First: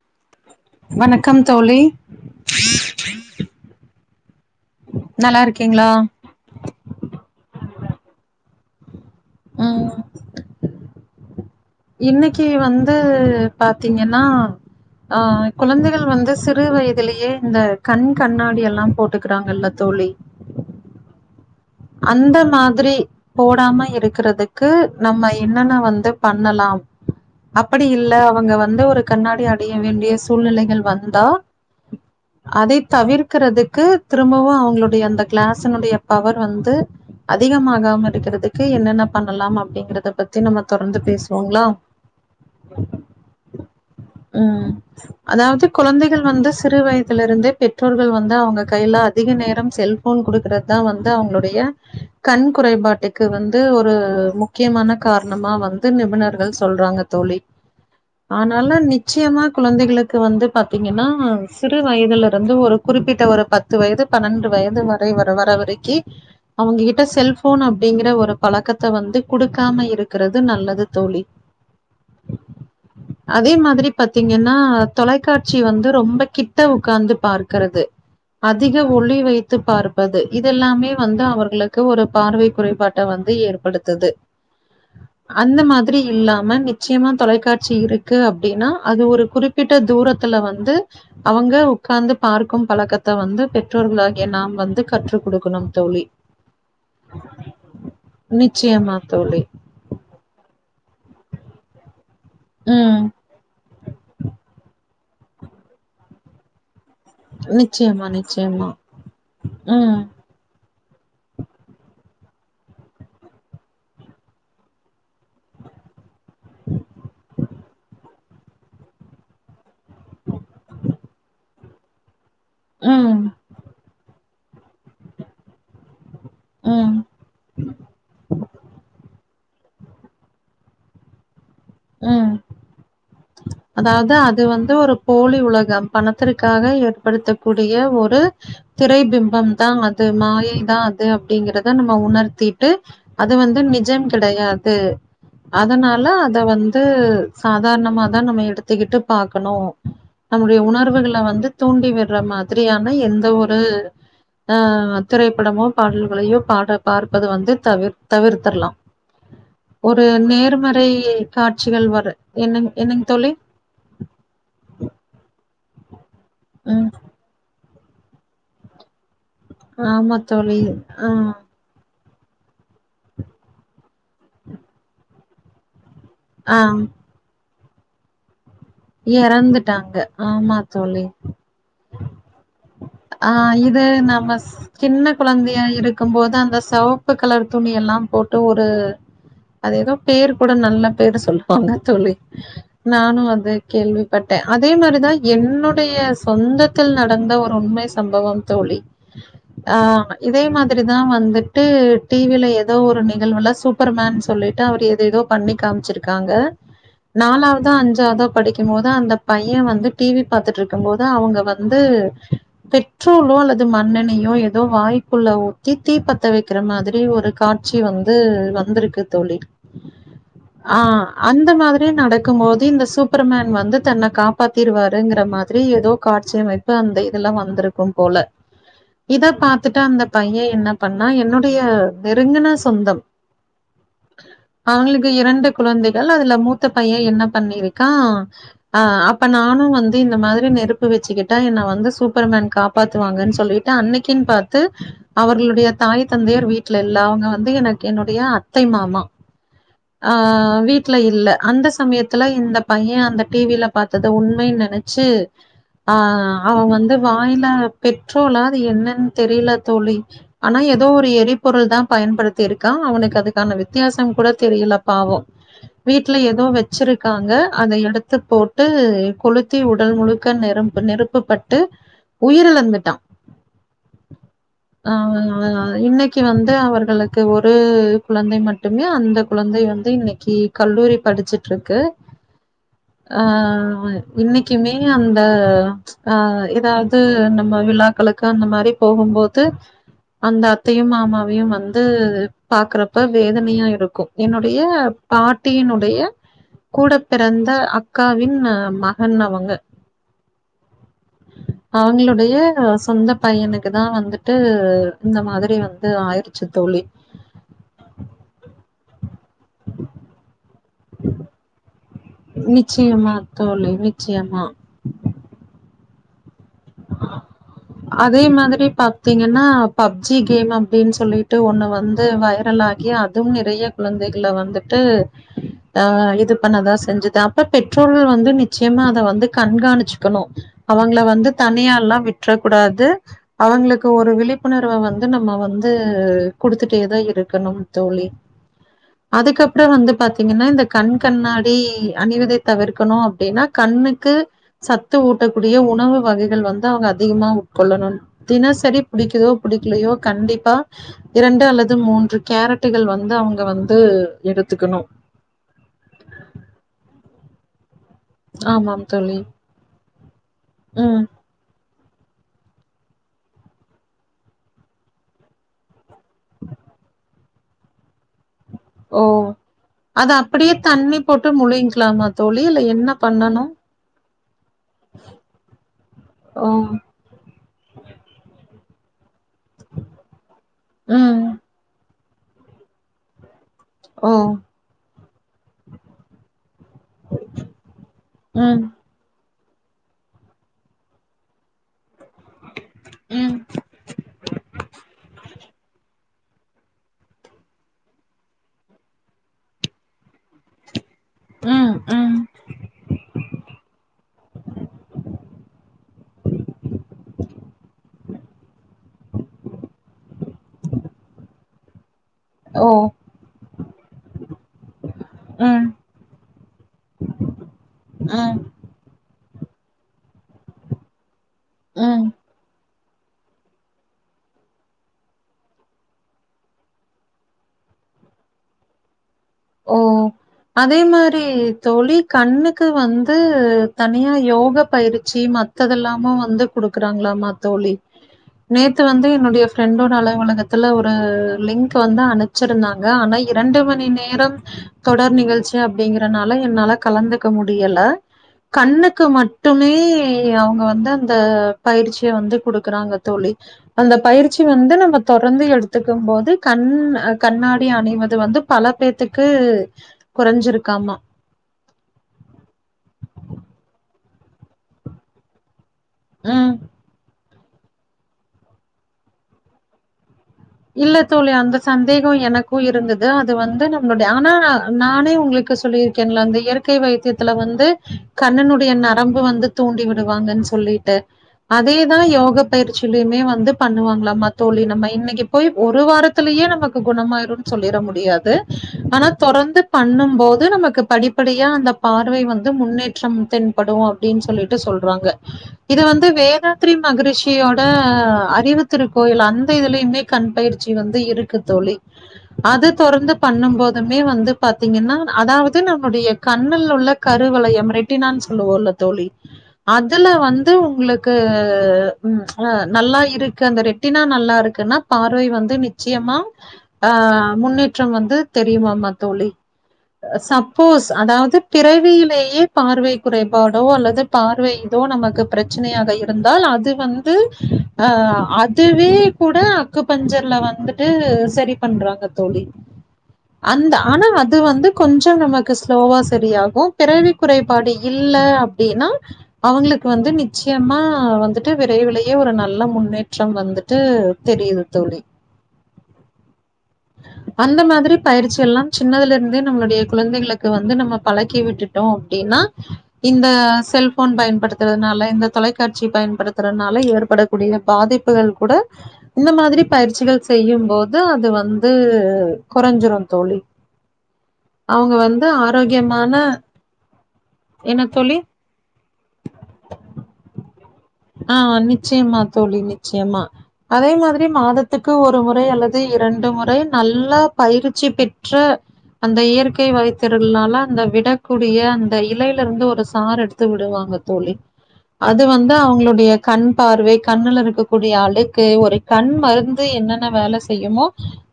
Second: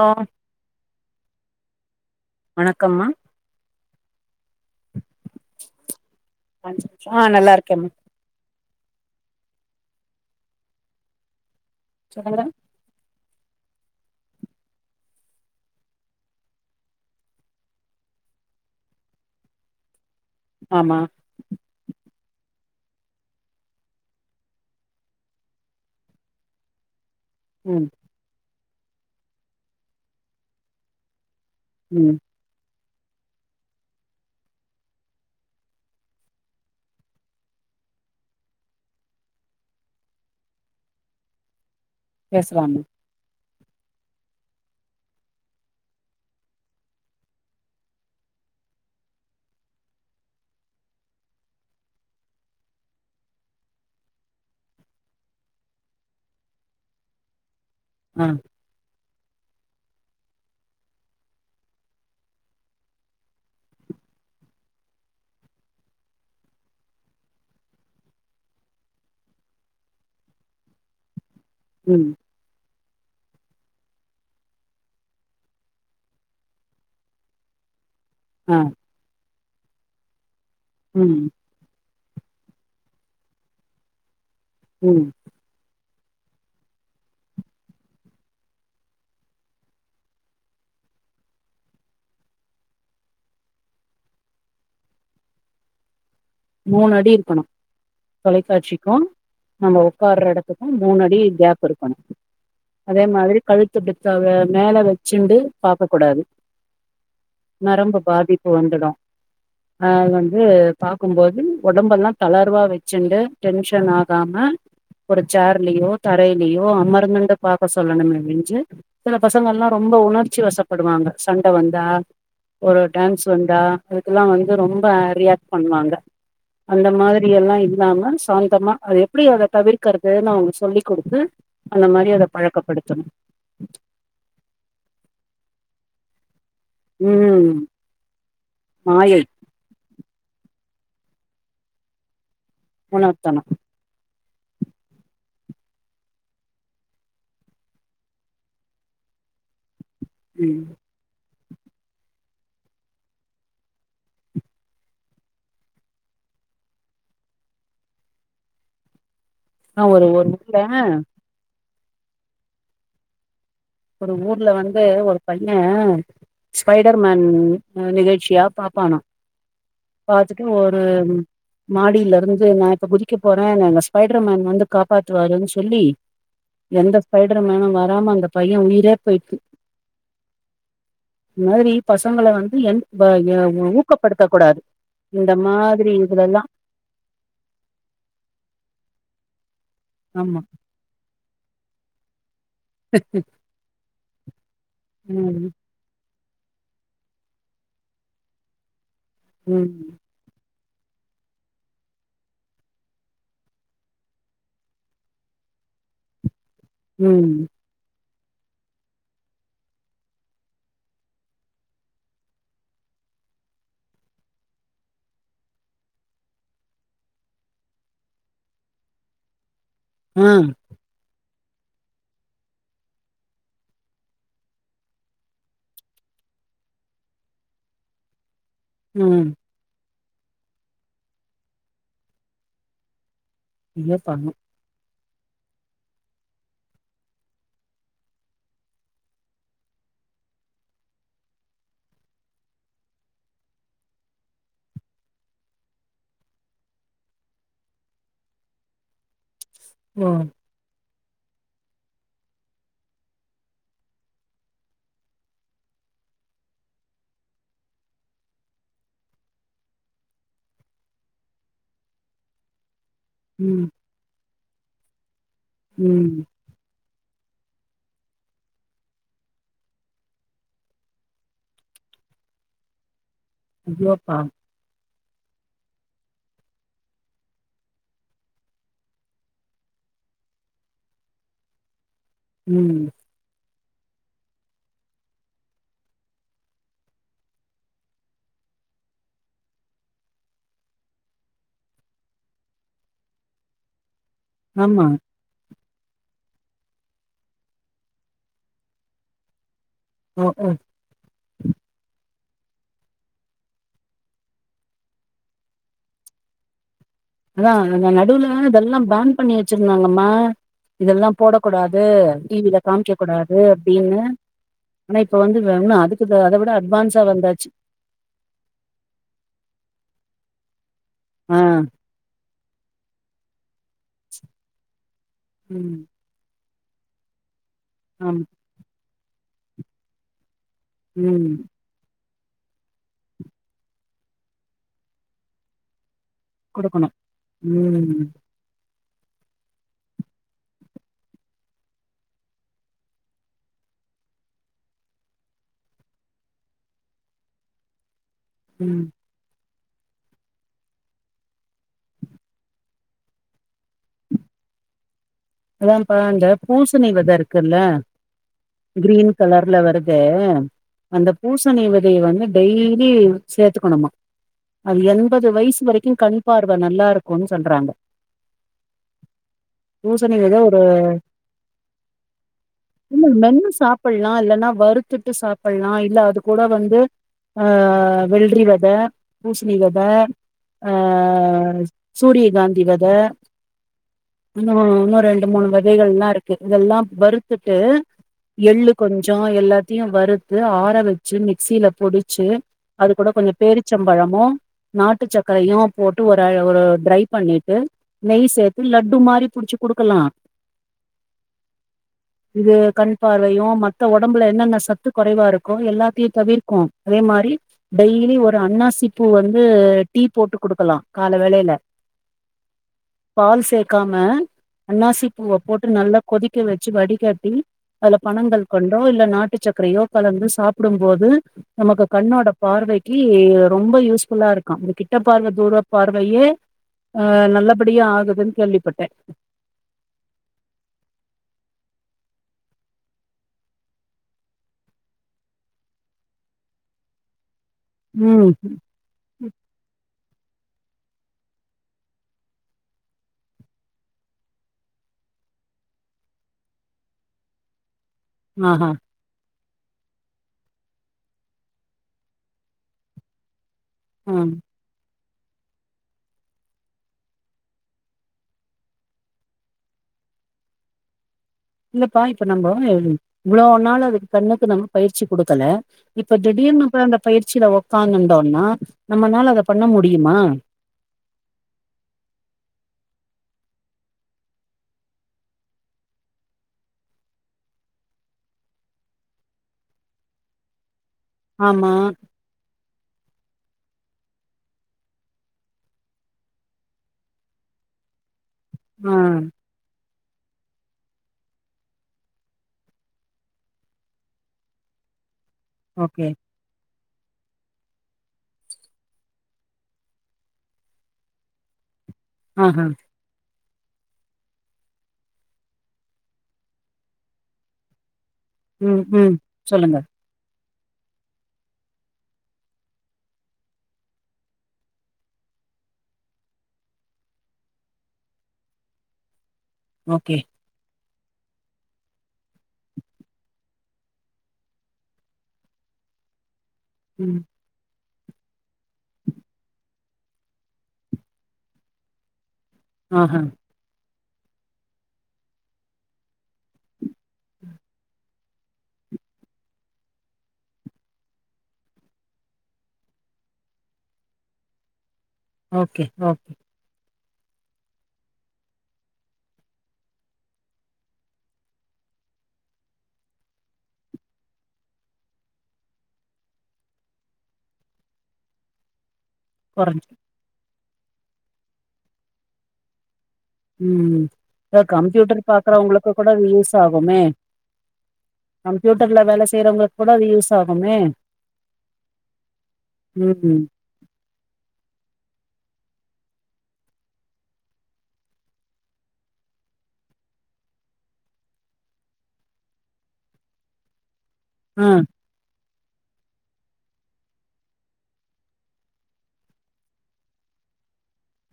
Hello வணக்கம் தோளி வணக்கம்மா ஆ போனா நல்லாருக்கு உ சொல்லுங்க இன்னைக்கு வந்து பாத்தீங்கன்னா ஆ குழந்தைகள் வந்து சிறு வயதிலேயே இந்த கண் கண்ணாடி எல்லா போட்டுக்கிறாங்கல்ல தோழி ஆமா அந்த மாதிரி போடாம இருக்கிறதுக்கு நம்ம என்னன்ன வந்து பண்ணலா ம் அப்படி இல்ல அவங்க வந் வந்து ஒரு கண்ணாடி அடைய வேண்டிய சூழ்நிலைகள் வந்தா உ அத தவிர்க்கரதுக்கு திரும்பவு அவங்களுடைய அந்த கிளாஸினுடைய பவர் வந்து அதிகமாகாம இருக்கிறதுக்கு என்னென்ன பண்ணலாம் அப்படிங்கறத பத்தி நம்ம தொடர்ந்து பேசுவோங்களா பேசலாம் உ அதாவது குழந்தைகள் வந்து சிறு வயதுல இருந்தே பெற்றோர்கள் வந்து அவங்க கையில அதிக நேரம் செல்ஃபோன் குடுக்கறது தா வந்து அவங்களுடைய கண் குறைபாட்டுக்கு வந்து ஒரு முக்கியமான காரணமா வந்து நிபுணர்கள் சொல்றாங்க தோழி ஆ ஆனாலு நி நிச்சயமா குழந்தைகளுக்கு வந்து பாத்தீங்கன்னா சிறு வயதுலருந்து ஒரு குறிப்பிட்ட ஒரு பத்து வயது பன்னெண்டு வயது வரை வர வர வரைக்கி அவங்ககிட்ட செல்ஃபோன் அப்டிங்கற ஒரு பழக்கத்த வந்து குடுக்காம இருக்கிறது நல்லது தோழி ம் அதே மாதிரி பாத்தீங்கன்னா தொலைக்காட்சி வந்து ரொம்ப கிட்ட உக்காந்து பாக்கிறது ஆ அதிக ஒளி வை து பார்ப்பது இதுஎல்லாமே ம் வந்து அவர்களுக்கு ஒரு பார்வை குறைபாட்ட வந்து ஏற்படுத்துது ம் அந்த மாத் மாத்ரி இல்லாம நிச்சயமா தொலைக்காட்சி இருக்கு அப்டின்னா அது ஒரு குறிப்பிட்ட தூரத்துல வந்து அவங்க உக்கார்ந்து பார்க்கும் பழக்கத்த வந்து பெற்றோர்களாகிய நாம் வந்து கற்று குடுக்கணு தோழி மூணு அடி இருக்கணு நிச்சயமா தொலைக்காட்சிக்கும் தோழி. நம்ம உக்கார்ற எடத்து கு மூணு அடி கேப் இருக்கணு அதே ம். மாதிரி கழுத்து வச்சாக மேல வச்ச சிண்டு பாக்க கூடாது நரம்பு நிச்சயமா, பாதிப்பு நிச்சயமா. வந்துடு அ ம், வந்து இருக்கும்போது உடம்பெல்லா தளர்வா வச்சுண்டு டென்ஷன் ஆகாம ஒரு சேர்லயோ தரையிலயோ அமர்ந்துண்டு பாக் பசல்ல என்னமே விஞ்சு சில பசங்கல்லா ரொம்ப உணர்ச்சி வசப்படுவாங்க சண்ட வந்தா ஒரு ம், டான்ஸ் வந்தா அதுக்கெல்லா வந் இது ரொம்ப ரியாக்ட் பண்ணுவாங்க. அந்த ம், மாதிரி எல்லா இல்லாம சாந்தமா அது எப்பிடி அத தவிர்க்கறதுன்னு அவங்களுக்கு சொல்லி் குடுத்து அந்த மாரி அத ம் பழக்கப்படுத்தணு அதாவது அது வந்து ஒரு போலி உலகம் பணத்திற் காக ஏற்படுத்தக் ம் கூடிய ஒரு மாயை திரைபிம்பம்தா அ து மாயைதா அது அப்டிங்கறத நம்ம உணர்த்தி ட்டு அது உணர்த்தணு வந்து நிஜம் கிடையாது அதனால அத வந் து சாதாரணமாதா நம்ம எடுத்துக்கிட்டு பாக்கணு நம்முடைய ம் உணர்வுகள வந்து தூண்டி விட்ற மா திரியான எந்த ஒரு ஆ திரைப்படமோ பாடல்களையோ பாட பார்ப்பது வந்து தவிர் தவிர்த்திரலா. ஒரு நேர்மறை காட்சிகள் வர என்னங் என்னங்க தோழி ஒரு ஊர்ல வந்து ஒரு பைய ம். ஸ்பைடர்மேன் ஆ நிகழ்ச்சியா பாப்பானா ஆமா பாத்துட்டு தோழி. ஒரு ஆ. மாடியில இருந்து நான் இப்ப குதிக்க போறே என்ன ஸ்பைடர்மேன் வந்து காப்பாத்துவாருன்னு சொல்லி எந்த ஸ்பைட ர்மேனு வராம அந்த பைய உயிரே போயிடுச்சு எறந்துட்டாங்க ஆமா தோழி இந்த மாதிரி பசங்கள வந்து எந் ப ஆ எ ஊ இது ஊக்கப்படுத்த நம்ம கூடாது சின்ன இந்த குழந்தைஉஆ மாதிரி இருக்கும் போது இதுலல்லா அந்த செவப்பு கலர் துணி எல்லாம் போட்டு ஒரு அது எதோ பேர் ஆமா கூட நல்ல பேர் சொல்லு வாங்க தோழி நானு அது விருப்பட்ட அதே மாரிதா ம் என்னுடைய சொந்தத்தில் நடந்த ஒரு உண்மை சம்பவம் தோழி ஆ ம் இதே மாதி ரிதா வந்துட்டு டி வி ல எதோ ஒரு நிகழ்வுல சூப்பர்மேன் சொல்லிட்டு அவர் ஏதோ ஏதோ பண்ணி காமிச்சிருக்காங்க. ம் நாலாவதா அஞ்சாவதா படிக்கும் போது அந்த பைய வந்து டிவி பாாரத்துட்டு இருக்கு போது அவங்க வந்து பெட்ரோலோ அல்லது மண்ணணையோ ஏதோ வாய்ப்புள்ள ஊத்தி தீப்பத்த வைக்கிற மாதிரி ஒரு காட்சி வந்து வந்திருக்கு தோழி ஆ ஆ அந்த மாதிரியே நடக்கு போது இந்த சுப் ப்பர்மேன் வந்து தன்ன காப்பாத்திருவாருங்கிற மாதிரி ஏதோ காட்சிமைப்பு அந்த இதெல்லா வந்திருக்கு போல ம் இத பாத்துட்டா அந்த பைய என்ன பண்ணா என்னுடைய நெருங்கன சொந்தம் நீயே பண்ணு க்கு இரண்டு குழந்தைகள் அதுல மூத்த பையன் என்ன பண்ணிருக் க்க ஆ அப்ப நானு வந்து இந்த மாதிரி நெருப்பு வச்சுக்கிட்டா என்னை வந்து சூப்பர்மன் காப்பாத்துவாங்கன்னு சொல்லிட்டு அன்னைக்குன்னு பார்த்து அவர்களுடைய தாய் தந்தையர் வீட்டுல இல்ல அவங்க வந்து எனக்கு என்னுடைய அத்தை மாமா ஓ ஆ விட் வீட்ல இல்ல அந்த சமயத்துல இந்த பைய அந்த டிவில பார்த்தத உண்மைன்னு நினைச்சு ஆ அவ வந்து வாயில பெட்ரோலா அது என்னன்னு தெரியல தோழி ஆனா ஏதோ ஒரு எரிபொருள் தா பயன்படுத்தி இருக்கா அவனுக் கதுக்கான ம் வித்தியாசம் கூட தெரியல பாவோ வீட்ல ம் ஏதோ வச் வச்சிருக்காங்க அத எடுத்து போட்டு கொளுத்தி உடல் முழுக்க நெரும்பு நெருப்பப்பட்டு உயிரிழந்துட்டா [unintelligible] பா ஆ இன்னைக்கு வந்து அவர்களுக்கு ஒரு குழந்தை மட்டுமே அந்த குழந்தை வந்து இன்னைக்கு கல்லூரி படிச்சுட்டு இருக்கு ம் ஆ அ இன்னைக்குமே அந்த ஆ ஏதாவது நம்ம விழாக்களுக்கு அந்த மாரி போகும்போது அந்த அத்தையும் மாமாவையும் வந்து பாக்குறப்ப வேதனையா இருக்கு என்னுடைய ஆமா பாட் [unintelligible] னுடைய கூட பிறந்த அக்காவின் மகன் அவங்க ஓ ஓ அவங்களுடைய [unintelligible] சொந்த பையனுக்கு தா வந்துட்டு இந்த மாதிரி வந்து ஆயிருச்சு தோழி அதா இந்த நடுவுல அதெல்லா பேன் பண்ணி வச்சிருந்தாங்கம்மா இதெல்லா போடக்கூடா இது டிவில காமிக்க நிச்சயமா கூடாது தோழி, அப்படின்னு நிச்சயமா. ஆனா இப்ப வந்து வ [unintelligible] அதுக்கு இது அத விட அட்வான்ஸா வந்தாச்சு அதே மாதிரி பாத்தீங்கன்னா பப்ஜிக் கேமம் அப்டின்னு சொல்லிட்டு ஆ ஒன்னு வந்து வைரல் ஆகி அதுவு எப் றைய குழந்தைகள வந்துட்டு ம் ஆ இதுப் பன்னதா செஞ்சுதா ப்ப பெட்ரோர்கள் ஆமா வந்து நிச்சயமா அத வந்து கண்காணிச்சிக்கணு அவங்கள வந்து ம் தனியாலா வி்ட்ரகூடாது அவங்களுக்கு ஒரு விழிப்புணர்வ வந்து நம்ம வந்து ஆ குடுக்கணு குடுத்துட்டேதா இருக்கணு ம் தோழி அதுக்கப்புறோ வந்து பாத்தீங்கன்னா இந்த கண் கண்ணாடி அணிவதை தவிர்க்கணு அப்டின்னா கண்ணுக்கு சத்து ஊட்டக்கூடிய உணவு வகைகள் நெல் வந்தா அவுங்க அதிகமா உட்கொள்ளணு தினசரி ம் புடிக்குதோ புடிக்கலியோ கண்டிப்பா இரண்டு அல்லது மூன்று கேரட்டுகள் வந்து அவுங்க வந்து எடுத்துக்கணு அத்தான்பா அந்த பூசணிவெத இருக்குல்ல ஆமாம் க்ரீன் தோழி. கலர்ல வரு தே ம். அந்தப்பூசணி வெ இதைய வந்து டெய்லி சேத்துக்குணுமா அது எண்பது வயசு வரைக் கின் கண்பார்வ நல்லா இருக் கொன் சொல்றாங்க ஓ அக் அத பூசணி வித அப்படியே ஒரு தண்ணி போட்டு முழுங்கிக்லாமா தோழி இல்ல என்ன பண்ணணு நா இல்லனா வருத்துட்டு சாப்புல்லா இல்ல அது கூட ஓ! வந்து ஆ வெள்றிவெத பூசணிவெத ஆ ம். சூரியகாந்தி வெத ஓ! என்ன வேணு இன்னும் ரெண்டு மூணு வெதைகள்லா இருக்கு இதெல்லாம் வறுத்துட்டு ம். எள்ளு கொஞ்சம் ஹ எல்லாத்தியும் வறுத்து ஆற வச்சு மிக்சியில பொடி செ அதுக் கூட ம். கொஞ்சம் பேரிச்சம்பழமும் நாட்டுச்சக்க கைய்யும் போட்டு ஒரு ஒரு ட்ரை பண்ணிட்டு நெய் சேர்த்து லட்டு மாரி புடிச்சுப் குடுக்கலாம் ம். ம். இது கண் பார்வையும் மத்த உடம்புல என்னென்ன சத்து குறைவா இருக்கும் எல்லாத்தையும் தவிர்க்கும் அதே மாரி டெய்லி ஒரு அண்ணாசி பூ வந்து டீ போட்டுக்குடுக்கலாம் கால்ல வேலையில ஓ! பால் சேக்காம அண்ணாசி பூவ ம். போட்டு நல்லா கொதிக்க வெச்சு வடிகட்டி அதுல ம். பனங்கல்கண்டோ இல்ல நாட்டுசக்கரையோ கலந்து சாப்பிடும் போது நமக்கு ம். கண்ணோட பார்வை கீ ரொம்ப யூஸ்ஃபுல்லா இருக்கா இந்த கிட்ட பார்வை தூர பார்வையே அஹ் நல்லபடியா ஆகுதுன்னு கேள்விபட்டேன் ஓ அதே மாரி தோழிக் கண்ணுக்கு வந்து தனியா யோகா பயிற்சி மத்ததலாம் வந்து கொடுக்குறாங்களாம் தோழி ம் நேத்து வந்து என்னுடைய ஃப்ரெண்டோட அலுவலகத்தை அதுல ஒரு லிங்க் வந்து அனுச்சிருந்தாங்க ஆனா இரண்டு மணி நேரம் தொடர் நிகழ்ச்சி அப்படிங்குறதுனால என்னால கலந்துக்க முடியல ஆஹா கண்ணுக்கு மட்டு அதுக்கு மட்டுமே அவங்க வந்து அந்த பயிற்சிய வந்து கொடுக்குறாங்க தோழி அந்த ஆ பயிற்சி வந்து நம்மகு தொடர்ந்து எடுத்துக்கும் போது கண் கண்ணாடி அணிவது வந்து பலத்துக்கு க்கு குறைஞ்சிருக்காமா இல்லப்பா இப்ப நம்ம இவ்வளவுன்னாலும் அதுக்கு கண்ணுக்கு நம்ம பயிற்சி குடுக்கல இப்ப ம் திடீர்னு அந்த பயிற்சி கீழ உக்காங்கடோம்னா நம்மளால அதை பண்ண முடியுமா இல்ல தோழி அந்த சந்தேகம் எனக்கும் இருந்தது அது வந்து நம்மளுடைய ஆனா நானே உங்களுக்கு சொல்லியிருக்கேன்ல அந்த இயற்கை வைத்தியத்துல வந்து கண்ணனுடைய நரம்பு வந்து தூண்டி விடுவாங்கன்னு சொல்லிட்டு ஆமா அதேதான் யோக பயிற்சியிலயுமே வந்து வந்து பண்ணுவாங்களாம தோழி நம்ம இன்னைக்கு போய் ஒரு வாரத்திலயே நமக்கு குணமாயிரும்னு சொல்லிட முடியாது ஆ ஆனா தொடர்ந்து பண்ணும் போது நமக்கு படிப்படியா அந்த பார்வை வந்து முன்னேற்றம் தென்படும் அப்படின்னு சொல்லிட்டு சொல்றாங்க இது வந்து ஓகே வேத அகிம் மகரிஷியோட அறிவுத்திரு கோயில் அந்த இதுலயுமே கண் பயிற்சி வந்து இருக்கு தோழி ஆஹா அது தொடர்ந்து பண்ணும் போதுமே வந்து பாத்தீங்கன்னா அதாவது நம்முடைய கண்ணில உள்ள கருவலையம் ரெட் ரெட்டினானு சொல்லுவோல ம் தோழி ம் சொல்லுங்க அதுல வந்து து உங்களுக்கு உ நல்லா இருக்கு அந்த ரெட்டினா நல்லா இருக்குன்னா பார்வை வந்து நிச்சயமா ஆ முன்னேற்றம் வந்து தெரியுமாமா தோழி ஓகே அ சப்போஸ் அதாவது பிறவியிலேயே பார்வை குறைபாடோ அல்லது பார்வை இதோ நமக்கு பிரச்சனையாக இருந்தால் அது இது வந்து ம் அ அதுவே கூட அக்குப்பஞ்சர்ல வந்துட்டு சரி பண்றாங்க தோழி ஆஹ அந்த ஆனா அது வந்து கொஞ்ச நமக்கு ஸ்லோவா சரியாகு பிறவி குறைபாடு யில் இல்ல அப்டின்னா அவங்களுக்கு வந்து நிச்சயமா வந்துட்டு விரைவிலேயே ஒரு நல்ல முன்னேற்றம் வந்துட்டு தெரியு தோழி ஓகே ஓகே அந்த மாதிரி பயிற்சி எல்லா சின்னதுல இருந்தே நம்மளுடைய குழந்தைகளுக்கு வந்து நம்ம பழக்கி விட்டுட்டோ அப்டின்னா இந்த செல்ஃபோன் பயன்படுத்துறதுனால இந்த தொலைக்காட்சி பயன்படுத்துறதுனால ஏற்படக்கூடிய பாதிப்புகள் கூட இந்த மாதிரி கொறஞ்சு பயிற்சிகள் செய்யும் போது அது வந் து கொறஞ்சிரு உ கம்ப்யூட்டர் வந்து பாக்குறவங்களுக்கு கூட அது ஆரோக்கியமான யூஸ் ஆகுமே என்ன தோழி கம்ப்யூட்டர்ல வேல செய்யறவங்களுக்கு கூட அது யூஸ் ஆகுமே ஆ நிச்சயமா தோழி நிச்சயமா ம் அதே மாதிரி மாதத்துக்கு ஒரு முறை அல்லது இரண்டு முறை நல்லா பயிற்சி பெற்ற அந்த இயற்கை வாயத்திருளனால அந்த விடக்கூடிய அந்த இலையில இருந்து ஒரு சார் எடுத்து விடுவாங்க தோழி ஆ அது வந் அவங்களுடைய கண் பார்வை கண்ணுல இருக்கக்கூடிய அழுக்கு ஒரு கண் மருந்து என்னென்ன வேல செய்யுமோ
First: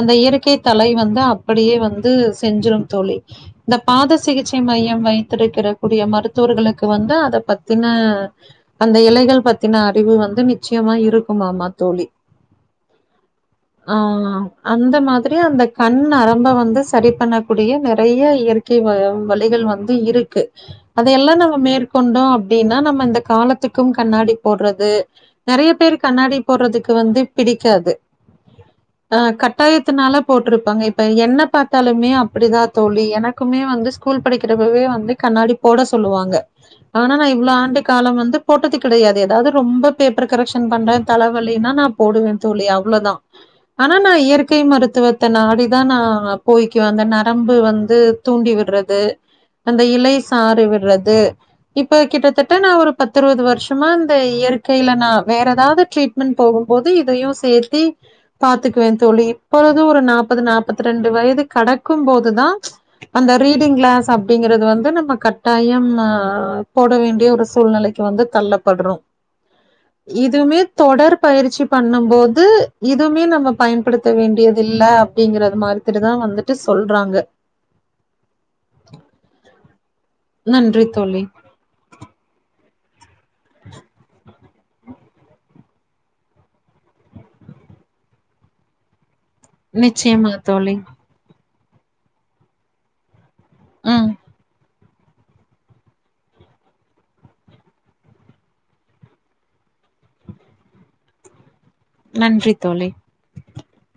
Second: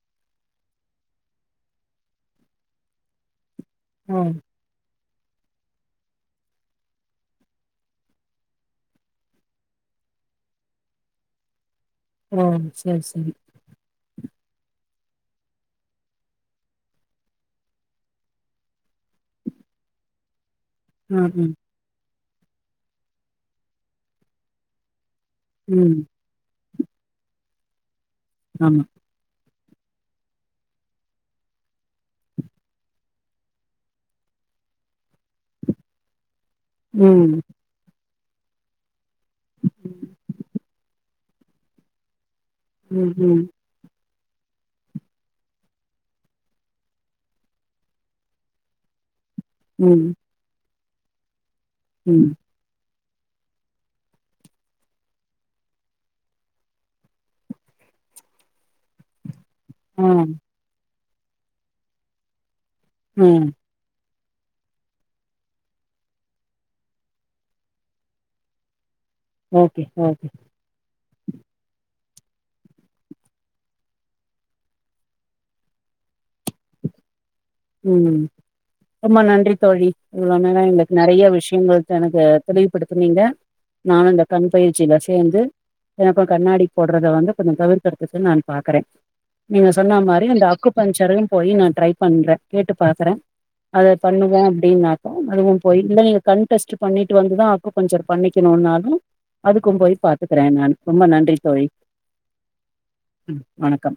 அந்த இயற்கை தலை வந்து அப்படியே வந்து செஞ்சிரும் தோழி இந்த பாத ஓ சிகிச்சை மையம் வை பத்திருக்கிற கூடிய மருத்துவர்களுக்கு வந்து அத பத்தின அந்த இலைகள் பத்தின அறிவு வந்து நிச்சயமா இருக்குமாம தோழி ஓ சரி சரி ஆ அந்த மாத் சரிய அந்த கண் நரம்பு வந்து சரி பண்ணக்கூடிய நிறைய இயற்கை வ வழிகள் வந்து இருக்கு ம் அதெல்லா ம் நம்ம மேற்கொண்டோ அப் அப்படின்னா நம்ம இந்த காலத் எத்துக்கும் கண்ணாடி போடுறது நெறைய பேரு ம் கண்ணாடி போடுறதுக்கு வந்து பிடிக்காது ஆமா ஆ கட் கத்தாயத்தினால போட்டிருப்பாங்க இப்ப என்ன பார்த்தாலுமே அப்படிதா தோழி எனக்குமே வந்து ஸ்கூல் படிக்கிறப்பவே வந்து கண்ணாடி போட சொல்லுவாங்க ஆனா நா ம் இவ்வள ஆண்டு காலம் வந் போட்டது கிடையாது ஏதாவது ரொம்ப பேப்பர் கரெக்ஷன் பண்ற தலைவலனா நா போடுவே தோழி ம் அவ்வளவுதா ம் ஆனா நா இயற்கை மருத்துவத்தை நாடிதா நா போய்கக்குவே அந்த நரம்பு வந்து தூண்டி விடுறது அந்த ம் இலை சாறு விறு விடறது இப்ப ம் கிட்டத்தட்ட நா ஒரு பத்து இருபது வருஷமா இந்த இயற்கையில நா வேற ஏதாவது ட்ரீட்மெண்டட் போகும் போது இதையும் சேர்த்தி பார்த்துக்குவே தோழி போது ஒரு ஆ நாற்பது நாற்பத்தி ரெண்டு வயது கிடக்கும் போது தா அந்த ம் ரீடிங் கிளாஸ் அப் அப்படிங்கறது வந்து நம்ம கட்டாயம் ஆ போட வேண்டிய ஒரு சூழ்நிலை வந்து தள்ளப்படுறோ ஓகே ஓகே இதுமே தொடர் பயிற்சி பண்ணும் போது இதுவுமே நம்ம பயன்படுத்த வேண்டியது இல்ல அப்பிடிங்கறது மாதிரிட்டுதா வந்துட்டு சொல்றாங்க ம் ரொம்ப நன்றி தோழி இவ்ளோ நேர நன்றி எங்களுக்கு தோழி. நெறைய விஷயங்கள் எனக்கு தெரிய படுத்தினீங்க நீங்க நானு அந்த கண் பயிற்சியில சேர்ந்து எனக்கு கண்ணாடி போடுறத வந்து கொஞ்சோ தவிர்க்கிறதுக்கு நா பாக்குறே நீங்க சொன்ன மாரி நிச்சயமா அந்த அக்கு தோழி. பஞ்சரு போய் நா ட்ரை பண்றே கேட்டு பாக்குறே அத ம். பண்ணுவே அப்பிடின் நா அதுவும் போய் இனிமே கன்டெஸ்ட் பண்ணிட்டு வந்துதா அக்கு பஞ்சர் பண்ணிக்கிணும்னாலு அதுக்கு போய் பாத்துக்கிறே நா ரொம்ப நன்றி தோழி நன்றி தோழி ம் வணக்கம்